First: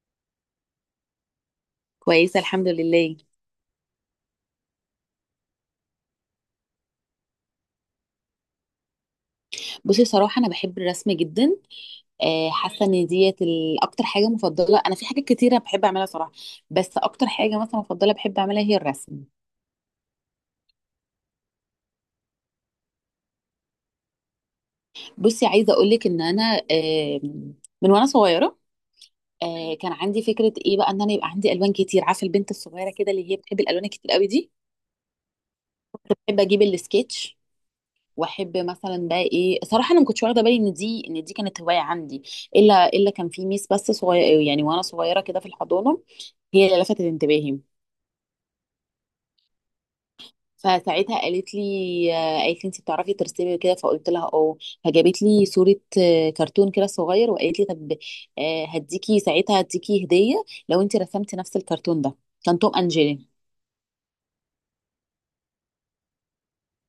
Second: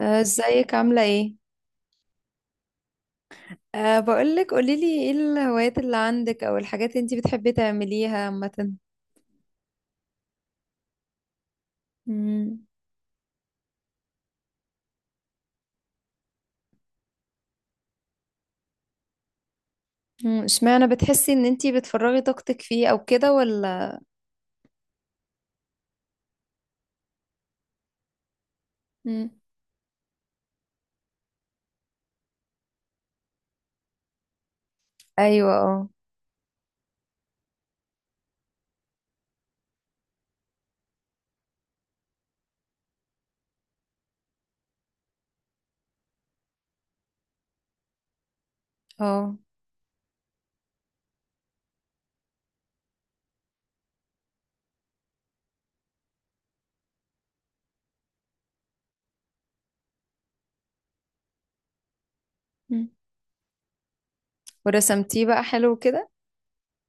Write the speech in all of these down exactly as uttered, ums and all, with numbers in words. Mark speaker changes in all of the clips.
Speaker 1: آه، ازيك عاملة ايه؟
Speaker 2: كويسة الحمد لله.
Speaker 1: أه بقولك قوليلي ايه الهوايات اللي عندك او الحاجات اللي انتي بتحبي تعمليها عامة.
Speaker 2: بصي، صراحة أنا بحب الرسم جدا. آه،
Speaker 1: مم.
Speaker 2: حاسة إن ديت ال- أكتر حاجة مفضلة. أنا في حاجات كتيرة بحب أعملها صراحة، بس أكتر حاجة مثلا مفضلة بحب أعملها هي الرسم.
Speaker 1: مم، اشمعنى بتحسي ان انتي بتفرغي طاقتك فيه او كده ولا؟
Speaker 2: بصي، عايزة أقولك إن أنا آه، من وأنا صغيرة
Speaker 1: مم.
Speaker 2: آه، كان عندي فكرة إيه بقى، إن أنا يبقى عندي ألوان كتير. عارفة البنت الصغيرة كده اللي هي بتحب الألوان الكتير قوي دي،
Speaker 1: ايوه، اه.
Speaker 2: بحب أجيب السكتش. واحب مثلا بقى ايه، صراحه انا ما كنتش واخده بالي ان دي ان دي كانت هوايه عندي. الا الا كان في ميس بس صغير، يعني وانا صغيره كده في الحضانه، هي اللي لفتت انتباهي.
Speaker 1: اه.
Speaker 2: فساعتها قالت لي، آه، قالت لي انت بتعرفي ترسمي كده؟ فقلت لها اه. فجابت لي صورة، آه، كرتون كده صغير، وقالت لي طب، آه، هديكي ساعتها هديكي هدية لو انت رسمتي نفس الكرتون ده. كان توم
Speaker 1: مم.
Speaker 2: اند جيري.
Speaker 1: ورسمتيه بقى حلو كده؟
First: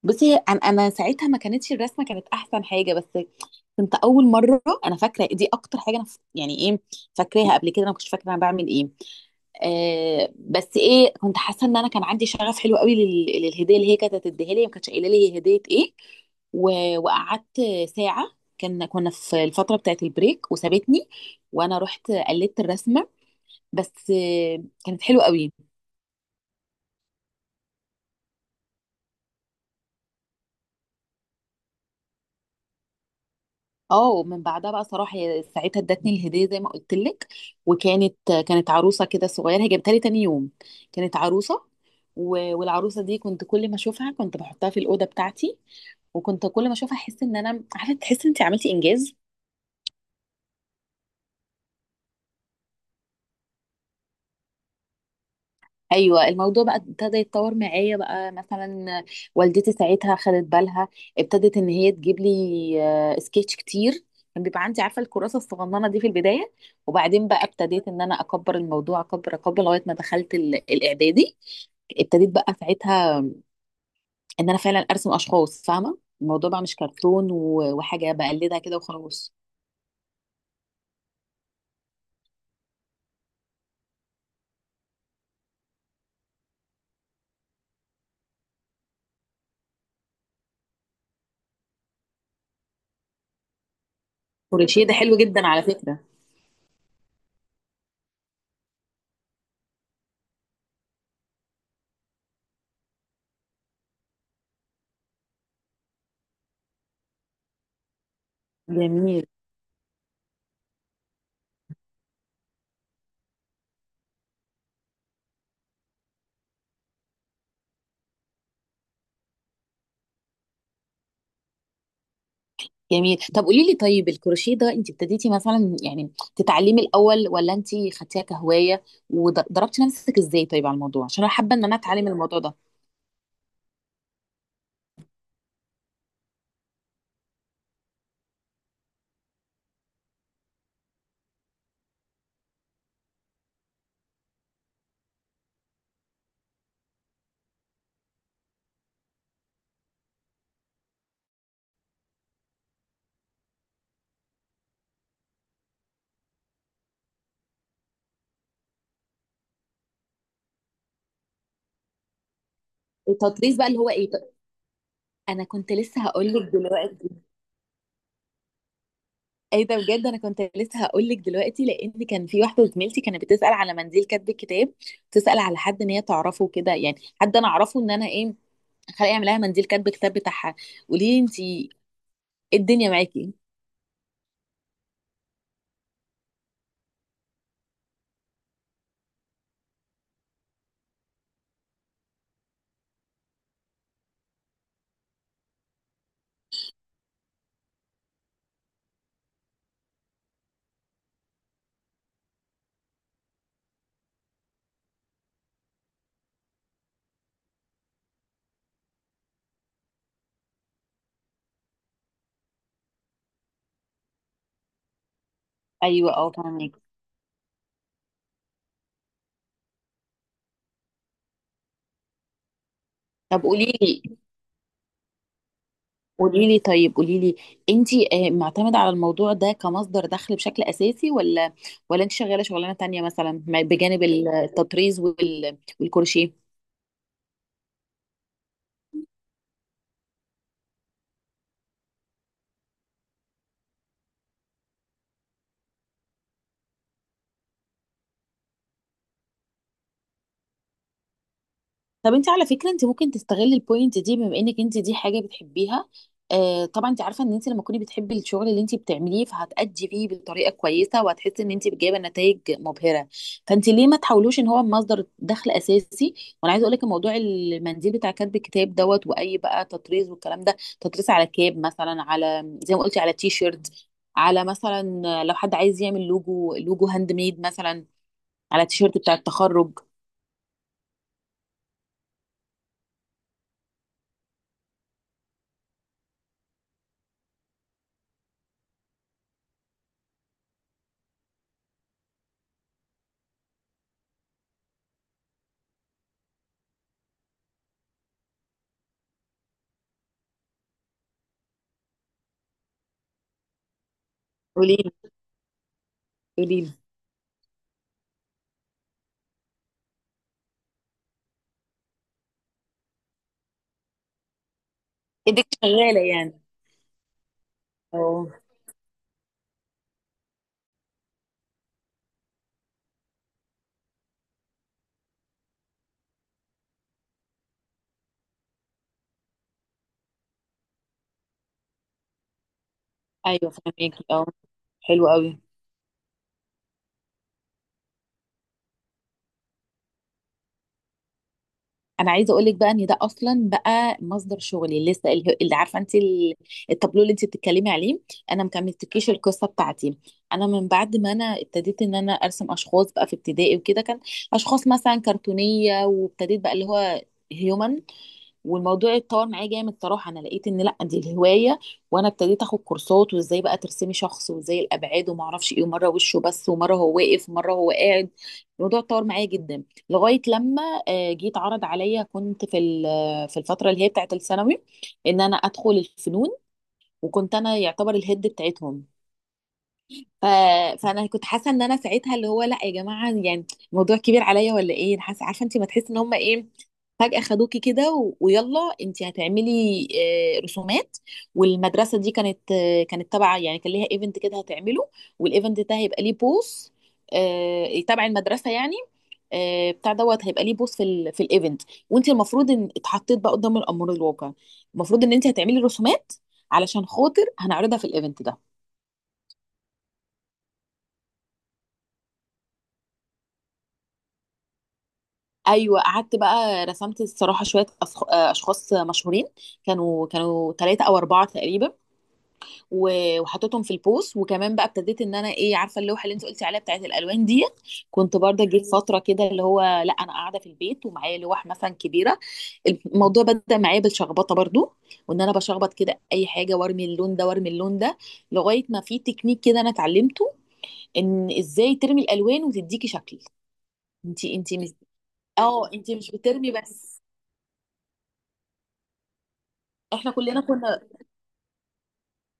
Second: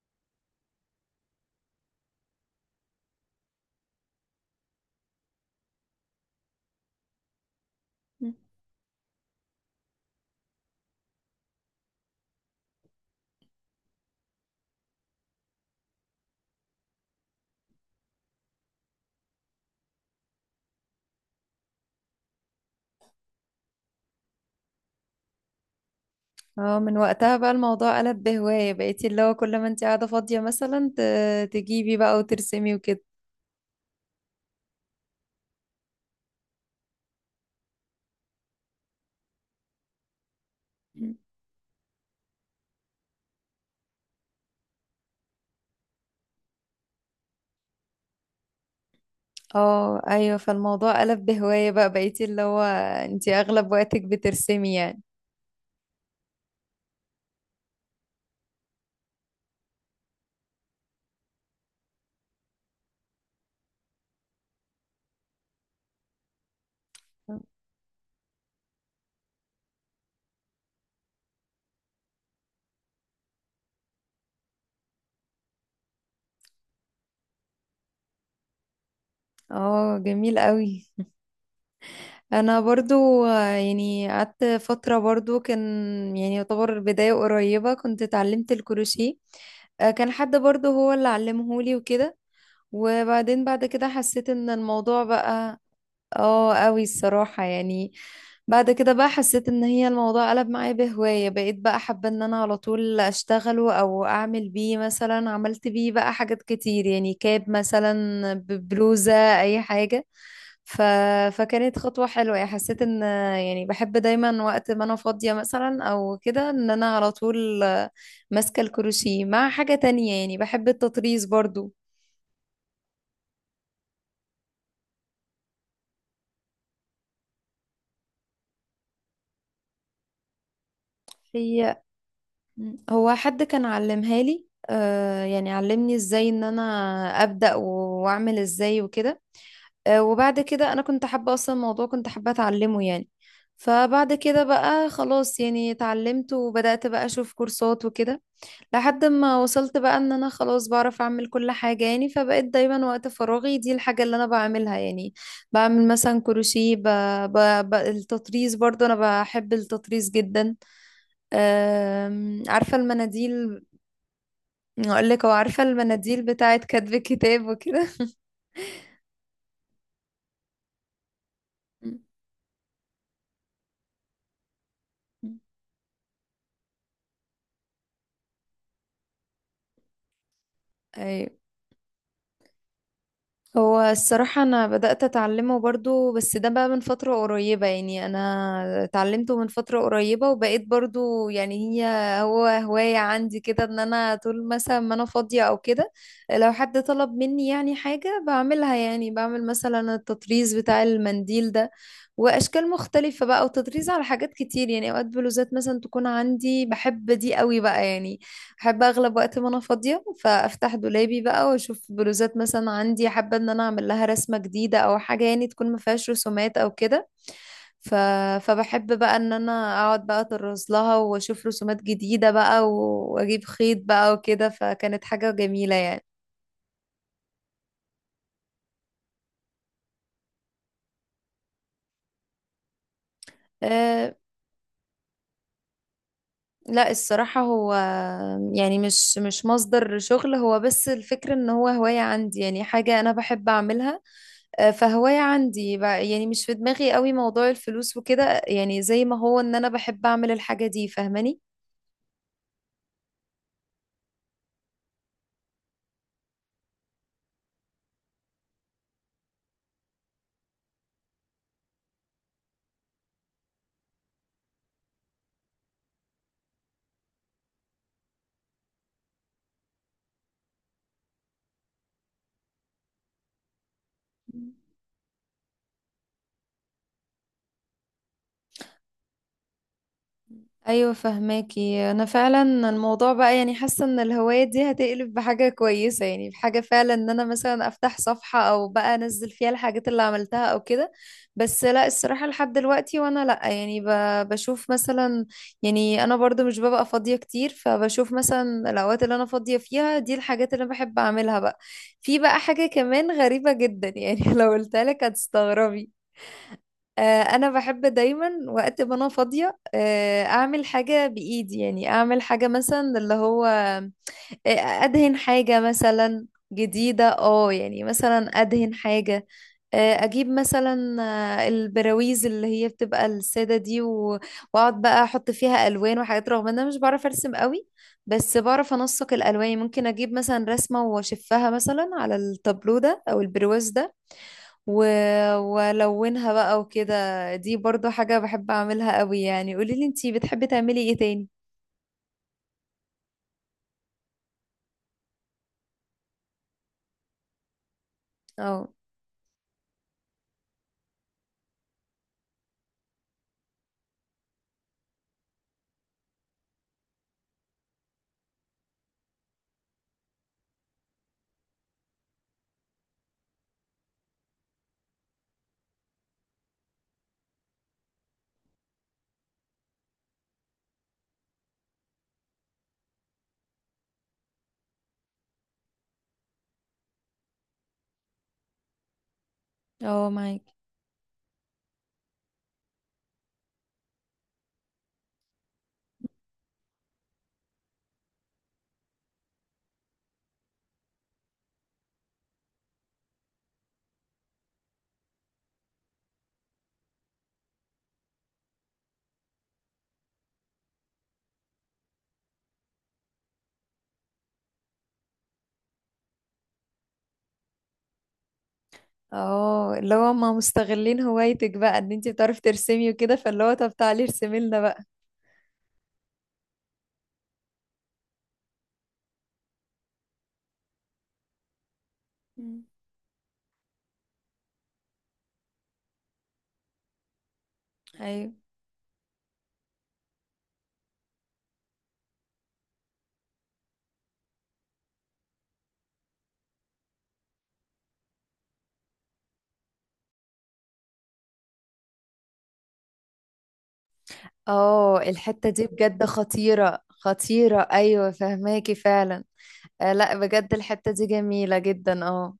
Speaker 2: بصي، انا انا ساعتها، ما كانتش الرسمه كانت احسن حاجه، بس كنت اول مره. انا فاكره دي اكتر حاجه انا ف- يعني ايه، فاكراها قبل كده. انا ما كنتش فاكره
Speaker 1: مم.
Speaker 2: انا بعمل ايه. آه بس ايه، كنت حاسه ان انا كان عندي شغف حلو قوي لل- للهديه اللي هي كانت هتديها لي. ما كانتش قايله لي هي هديه ايه. و- وقعدت ساعه، كان كنا في الفتره بتاعت البريك وسابتني، وانا رحت قلدت الرسمه. بس آه، كانت حلوه قوي.
Speaker 1: اه، من وقتها بقى الموضوع قلب بهواية بقيتي اللي هو كل ما انتي قاعدة فاضية مثلا ت- تجيبي بقى وترسمي وكده؟
Speaker 2: اه، من بعدها بقى صراحه، هي ساعتها ادتني الهديه زي ما قلت لك، وكانت، كانت عروسه كده صغيره، هي جابتها لي تاني يوم.
Speaker 1: مم.
Speaker 2: كانت عروسه. و- والعروسه دي كنت كل ما اشوفها كنت بحطها في الاوضه بتاعتي. وكنت كل ما اشوفها احس ان انا، عارفه، تحس ان انت عملتي انجاز.
Speaker 1: اه، ايوه، فالموضوع قلب بهواية بقى بقيتي اللي هو انتي اغلب وقتك بترسمي يعني.
Speaker 2: ايوه، الموضوع بقى ابتدى يتطور معايا بقى، مثلا والدتي ساعتها خدت بالها. ابتدت ان هي تجيب لي آه، سكتش كتير. كان بيبقى عندي، عارفه، الكراسه الصغننه دي في البدايه. وبعدين بقى ابتديت ان انا اكبر الموضوع، اكبر اكبر، لغايه ما دخلت ال- الاعدادي. ابتديت بقى ساعتها ان انا فعلا ارسم اشخاص، فاهمه الموضوع بقى مش كرتون و- وحاجه بقلدها كده وخلاص.
Speaker 1: اه، جميل قوي. انا برضو آه، يعني قعدت فترة برضو كان يعني يعتبر بداية قريبة كنت اتعلمت الكروشيه. آه، كان حد برضو هو اللي علمهولي وكده. وبعدين بعد كده حسيت ان
Speaker 2: كروشيه ده
Speaker 1: الموضوع
Speaker 2: حلو جدا
Speaker 1: بقى.
Speaker 2: على فكره.
Speaker 1: اه، قوي الصراحة يعني. بعد كده بقى حسيت ان هي الموضوع قلب معايا بهواية بقيت بقى حابة ان انا على طول اشتغله او اعمل بيه، مثلا عملت بيه بقى حاجات كتير يعني كاب مثلا ببلوزة،
Speaker 2: جميل.
Speaker 1: اي حاجة. ف... فكانت خطوة حلوة يعني، حسيت ان يعني بحب دايما وقت ما انا فاضية مثلا او كده ان انا على طول ماسكة الكروشيه مع حاجة تانية، يعني بحب التطريز برضو.
Speaker 2: جميل، طب قولي لي، طيب الكروشيه ده انت ابتديتي مثلا يعني تتعلمي الاول، ولا انت خدتيها كهوايه وضربتي نفسك ازاي؟ طيب على الموضوع، عشان انا حابه ان
Speaker 1: هي
Speaker 2: انا اتعلم الموضوع ده.
Speaker 1: هو حد كان علمها لي. آه يعني علمني ازاي ان انا ابدأ و- واعمل ازاي وكده. آه، وبعد كده انا كنت حابة اصلا الموضوع، كنت حابة اتعلمه يعني. فبعد كده بقى خلاص يعني اتعلمت وبدأت بقى اشوف كورسات وكده، لحد ما وصلت بقى ان انا خلاص بعرف اعمل كل حاجة يعني. فبقيت دايما وقت فراغي دي الحاجة اللي انا بعملها يعني. بعمل مثلا كروشيه، ب... ب... ب... التطريز برضو انا بحب التطريز جدا. أم... عارفة
Speaker 2: التطريز
Speaker 1: المناديل؟
Speaker 2: بقى اللي هو ايه؟
Speaker 1: اقول لك، هو
Speaker 2: انا
Speaker 1: عارفة
Speaker 2: كنت لسه
Speaker 1: المناديل
Speaker 2: هقول لك
Speaker 1: بتاعت كتب
Speaker 2: دلوقتي.
Speaker 1: الكتاب وكده؟
Speaker 2: ايه ده بجد، انا كنت لسه هقول لك دلوقتي، لان كان في واحده زميلتي كانت بتسال على منديل كاتب الكتاب. تسال على حد ان هي تعرفه كده، يعني حد انا اعرفه ان انا، ايه، خلق يعمل لها منديل كاتب الكتاب بتاعها. قولي لي
Speaker 1: ايوه.
Speaker 2: انت ايه، الدنيا معاكي.
Speaker 1: هو الصراحة أنا بدأت أتعلمه برضو، بس ده بقى من فترة قريبة يعني، أنا اتعلمته من فترة قريبة وبقيت برضو يعني هي هو هواية عندي كده إن أنا طول مثلا ما أنا فاضية أو كده لو حد طلب مني يعني حاجة بعملها. يعني بعمل مثلا التطريز بتاع المنديل ده وأشكال مختلفة بقى، وتطريز على حاجات كتير يعني، أوقات بلوزات مثلا تكون عندي بحب دي قوي بقى يعني. احب اغلب وقت ما انا فاضيه فافتح دولابي بقى واشوف بلوزات مثلا عندي حابه ان انا اعمل لها رسمه جديده او حاجه يعني تكون ما فيهاش
Speaker 2: ايوه، اه،
Speaker 1: رسومات او
Speaker 2: فاهمك.
Speaker 1: كده. ف... فبحب بقى ان انا اقعد بقى اطرز لها واشوف رسومات جديده بقى و-
Speaker 2: طب
Speaker 1: واجيب
Speaker 2: قولي
Speaker 1: خيط بقى
Speaker 2: لي،
Speaker 1: وكده، فكانت حاجه جميله يعني.
Speaker 2: قولي لي، طيب قولي لي، انتي آه، معتمدة على الموضوع ده كمصدر دخل بشكل اساسي، ولا ولا انت شغالة شغلانة تانية مثلا ما- بجانب
Speaker 1: أه...
Speaker 2: التطريز وال- والكروشيه؟
Speaker 1: لا الصراحه، هو يعني مش مش مصدر شغل، هو بس الفكره ان هو هوايه عندي، يعني حاجه انا بحب اعملها. آه، فهواية عندي بقى، يعني مش في دماغي قوي موضوع الفلوس وكده، يعني زي ما هو ان انا بحب اعمل الحاجة دي، فاهماني؟
Speaker 2: طب انت على فكره، انت ممكن تستغلي البوينت دي، بما انك انت دي حاجه بتحبيها. آه طبعا، انت عارفه ان انت لما تكوني بتحبي الشغل اللي انت بتعمليه، فهتأدي فيه بطريقه كويسه، وهتحسي ان انت جايبه نتائج مبهره. فانت ليه ما تحاولوش ان هو مصدر دخل اساسي؟ وانا عايزه اقول لك، موضوع المنديل بتاع كتب الكتاب دوت واي بقى، تطريز. والكلام ده، تطريز على كاب مثلا، على زي ما قلتي، على تي شيرت، على مثلا لو حد عايز يعمل لوجو، لوجو هاند ميد مثلا، على تيشيرت بتاع التخرج.
Speaker 1: ايوه فهماكي انا فعلا. الموضوع بقى يعني حاسه ان الهوايه دي هتقلب بحاجه كويسه، يعني بحاجه فعلا ان انا مثلا افتح صفحه او بقى انزل فيها الحاجات اللي عملتها او كده. بس لا الصراحه لحد دلوقتي وانا لا يعني ب- بشوف مثلا، يعني انا برضو مش ببقى فاضيه كتير، فبشوف مثلا الاوقات اللي انا فاضيه فيها دي الحاجات اللي انا بحب اعملها بقى. في بقى حاجه كمان غريبه جدا يعني لو
Speaker 2: قولي
Speaker 1: قلتها لك
Speaker 2: لي،
Speaker 1: هتستغربي.
Speaker 2: قولي لي،
Speaker 1: آه، انا بحب دايما وقت ما انا فاضيه آه، اعمل حاجه بايدي، يعني اعمل حاجه مثلا اللي هو آه، ادهن
Speaker 2: ايدك
Speaker 1: حاجه
Speaker 2: شغاله
Speaker 1: مثلا
Speaker 2: يعني.
Speaker 1: جديده. اه، يعني
Speaker 2: اه.
Speaker 1: مثلا ادهن حاجه. آه، اجيب مثلا آه، البراويز اللي هي بتبقى الساده دي و- واقعد بقى احط فيها الوان وحاجات، رغم ان انا مش بعرف ارسم قوي. بس بعرف انسق الالوان، ممكن اجيب مثلا رسمه واشفها مثلا على التابلو ده او
Speaker 2: ايوه
Speaker 1: البرواز ده
Speaker 2: فهماكي. اه،
Speaker 1: و...
Speaker 2: حلو قوي.
Speaker 1: والونها بقى وكده. دي برضو حاجة بحب اعملها قوي يعني. قولي لي انتي بتحبي تعملي ايه تاني؟
Speaker 2: انا عايزه اقول لك بقى، ان ده اصلا بقى مصدر شغلي لسه. ال- اللي، عارفه انت، ال- التابلو اللي انت بتتكلمي عليه، انا ما
Speaker 1: اه.
Speaker 2: كملتكيش القصه بتاعتي. انا من بعد ما انا ابتديت ان انا ارسم اشخاص بقى في ابتدائي وكده، كان اشخاص مثلا كرتونيه، وابتديت بقى اللي هو هيومن. والموضوع اتطور معايا جامد صراحه. انا لقيت ان لا، دي الهوايه. وانا ابتديت اخد كورسات، وازاي بقى ترسمي شخص، وازاي الابعاد، وما اعرفش ايه، ومره وشه بس، ومره هو واقف، ومره هو قاعد. الموضوع اتطور معايا جدا، لغايه لما آه، جيت عرض عليا. كنت في ال- في الفتره اللي هي بتاعت الثانوي، ان انا ادخل الفنون، وكنت انا يعتبر الهيد بتاعتهم.
Speaker 1: اه
Speaker 2: ف...
Speaker 1: معاك.
Speaker 2: فانا كنت حاسه ان انا ساعتها، اللي هو لا يا جماعه، يعني الموضوع كبير عليا ولا ايه؟ أنا حاسه، عارفه انت، ما تحس ان هم ايه، فجاه خدوكي كده و... ويلا انت هتعملي آه، رسومات. والمدرسه دي كانت، آه، كانت تبع، يعني كان ليها ايفنت كده هتعمله، والايفنت ده هيبقى ليه بوس آه، تبع المدرسه، يعني آه، بتاع دوت هيبقى ليه بوس في ال في الايفنت. وانت المفروض ان اتحطيت بقى قدام الامر الواقع، المفروض ان انت هتعملي رسومات علشان خاطر هنعرضها في الايفنت ده.
Speaker 1: اه، اللي هو ما مستغلين هوايتك بقى ان انتي بتعرفي ترسمي وكده، فاللي هو طب تعالي ارسمي لنا بقى.
Speaker 2: ايوه، قعدت بقى رسمت الصراحه شويه أصخ- آه، اشخاص مشهورين، كانوا كانوا ثلاثه او اربعه تقريبا،
Speaker 1: مم.
Speaker 2: و- وحطيتهم في البوست. وكمان بقى ابتديت ان انا، ايه، عارفه اللوحه اللي انت قلتي عليها بتاعت الالوان ديت، كنت
Speaker 1: ايوه،
Speaker 2: برضه جيت فتره كده اللي هو لا، انا قاعده في البيت ومعايا لوح مثلا كبيره. الموضوع بدا معايا بالشخبطه برضه، وان انا بشخبط كده اي حاجه، وارمي اللون ده وارمي اللون ده، لغايه ما في تكنيك كده انا اتعلمته، ان ازاي ترمي الالوان وتديكي شكل. انت انت مش،
Speaker 1: اه الحتة دي
Speaker 2: اه انت
Speaker 1: بجد
Speaker 2: مش بترمي
Speaker 1: خطيرة
Speaker 2: بس.
Speaker 1: خطيرة، ايوه فهماكي فعلا. آه
Speaker 2: احنا
Speaker 1: لا،
Speaker 2: كلنا
Speaker 1: بجد
Speaker 2: كنا،
Speaker 1: الحتة دي جميلة جدا. اه.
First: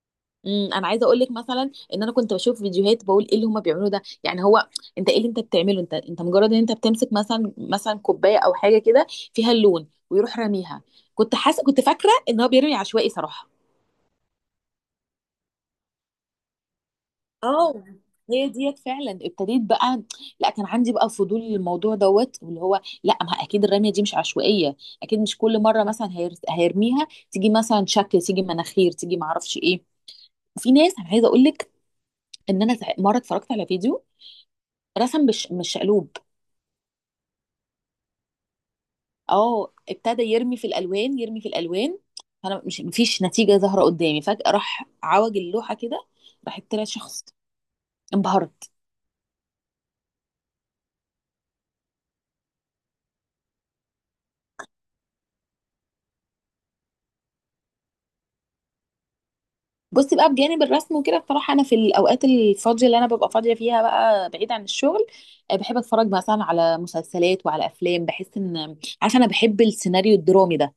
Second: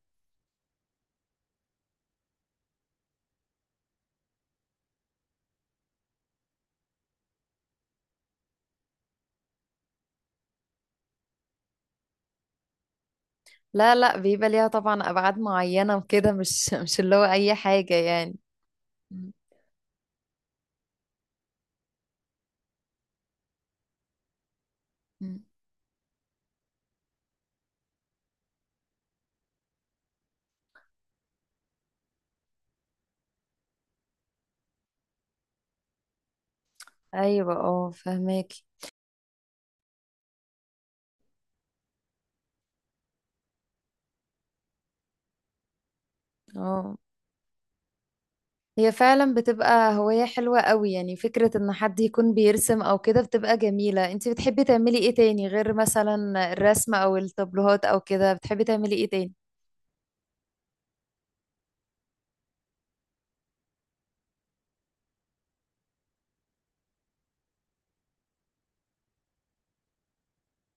Speaker 2: امم انا عايزه اقول لك مثلا، ان انا كنت بشوف فيديوهات بقول ايه اللي هما بيعملوه ده، يعني هو انت ايه اللي انت بتعمله؟ انت، انت مجرد ان انت بتمسك مثلا، مثلا كوبايه او حاجه كده فيها اللون ويروح راميها. كنت حاسه، كنت فاكره ان هو بيرمي عشوائي صراحه.
Speaker 1: لا، لا بيبقى ليها طبعا ابعاد معينة وكده، مش مش اللي هو اي
Speaker 2: اه،
Speaker 1: حاجة يعني.
Speaker 2: هي ديت فعلا ابتديت بقى، لا، كان عندي بقى فضول للموضوع دوت، واللي هو لا، ما اكيد الرميه دي مش عشوائيه، اكيد مش
Speaker 1: مم.
Speaker 2: كل مره مثلا هير- هيرميها تيجي مثلا شكل، تيجي مناخير، تيجي معرفش ايه. وفي ناس، انا عايزه اقول لك ان انا سع- مره اتفرجت على فيديو رسم، مش مش شقلوب.
Speaker 1: ايوه اه، فهماكي
Speaker 2: اه، ابتدى يرمي في الالوان، يرمي في الالوان، فانا مش، مفيش نتيجه ظاهره قدامي. فجاه راح عوج اللوحه كده، راح طلع
Speaker 1: اه.
Speaker 2: شخص. انبهرت.
Speaker 1: هي فعلا بتبقى هواية حلوة قوي يعني، فكرة ان حد يكون بيرسم او كده بتبقى جميلة. انتي بتحبي تعملي ايه تاني غير مثلا الرسم او التابلوهات او كده؟ بتحبي تعملي ايه تاني؟
Speaker 2: بصي بقى، بجانب الرسم وكده، بصراحه انا في الاوقات الفاضيه اللي انا ببقى فاضيه فيها بقى بعيد عن الشغل، آه، بحب اتفرج مثلا على مسلسلات وعلى افلام. بحس ان، عارفه، انا بحب السيناريو الدرامي ده.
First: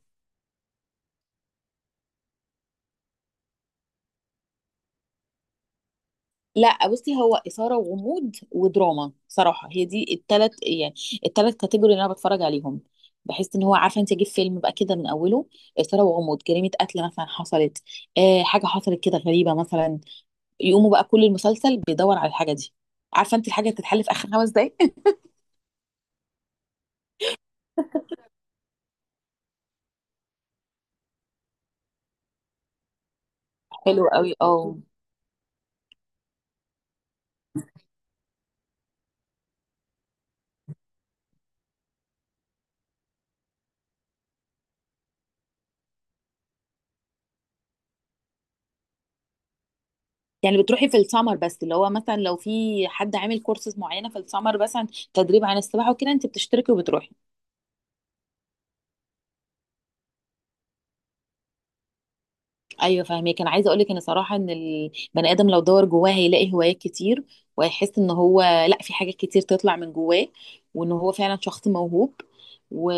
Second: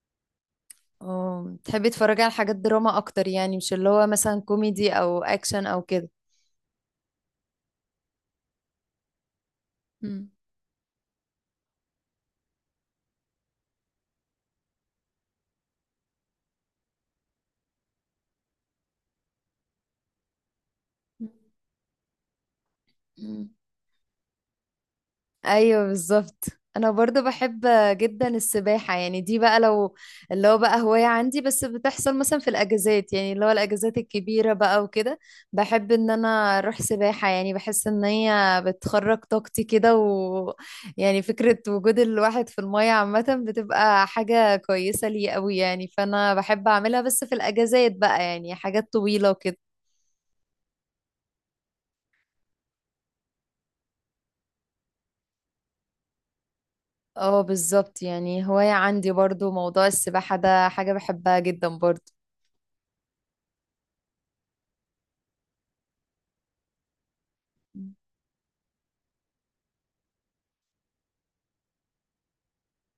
Speaker 1: اه بتحبي تتفرجي على حاجات دراما اكتر يعني، مش اللي هو مثلا كوميدي او اكشن او كده؟
Speaker 2: لا بصي، هو اثاره وغموض ودراما صراحه، هي دي
Speaker 1: مم.
Speaker 2: الثلاث يعني، الثلاث كاتيجوري اللي انا بتفرج عليهم. بحس ان هو، عارفه انت، اجيب فيلم بقى كده من اوله، اثاره وغموض، جريمه قتل مثلا حصلت، آه حاجه حصلت كده غريبه مثلا، يقوموا بقى كل المسلسل بيدور على الحاجه دي، عارفه انت،
Speaker 1: مم.
Speaker 2: الحاجه اللي بتتحل في اخر خمس دقايق.
Speaker 1: ايوه بالظبط. انا برضو بحب جدا السباحه، يعني دي بقى لو اللي هو بقى هوايه عندي، بس بتحصل مثلا في الاجازات، يعني اللي هو الاجازات
Speaker 2: حلو قوي،
Speaker 1: الكبيره
Speaker 2: اه.
Speaker 1: بقى وكده. بحب ان انا اروح سباحه، يعني بحس ان هي بتخرج طاقتي كده، و يعني فكره وجود الواحد في الميه عامه بتبقى حاجه كويسه لي قوي يعني. فانا بحب اعملها بس في الاجازات بقى، يعني حاجات طويله وكده.
Speaker 2: يعني بتروحي في السمر بس، اللي هو مثلا لو في حد عامل كورسز معينه في السمر مثلا تدريب عن السباحه وكده، انت بتشتركي وبتروحي.
Speaker 1: اه بالظبط، يعني هوايه عندي برضو موضوع السباحه ده، حاجه بحبها جدا برضو.
Speaker 2: ايوه، فاهمك. انا عايزه اقول لك ان صراحه، ان البني ادم لو دور جواه، هيلاقي هوايات كتير، وهيحس ان هو، لا، في حاجات كتير تطلع من جواه، وان هو فعلا شخص موهوب. و...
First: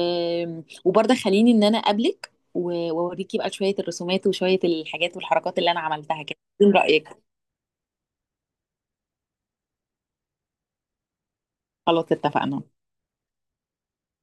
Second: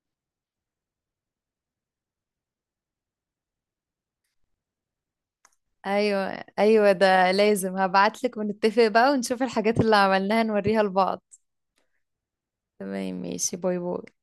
Speaker 2: وبرضه خليني ان انا اقابلك و- واوريكي بقى شويه الرسومات وشويه الحاجات والحركات اللي انا عملتها كده.
Speaker 1: ايوه.
Speaker 2: من
Speaker 1: ايوه
Speaker 2: رايك؟
Speaker 1: ده لازم، هبعتلك ونتفق بقى ونشوف الحاجات اللي عملناها نوريها لبعض.
Speaker 2: خلاص، اتفقنا.
Speaker 1: تمام ماشي، باي باي.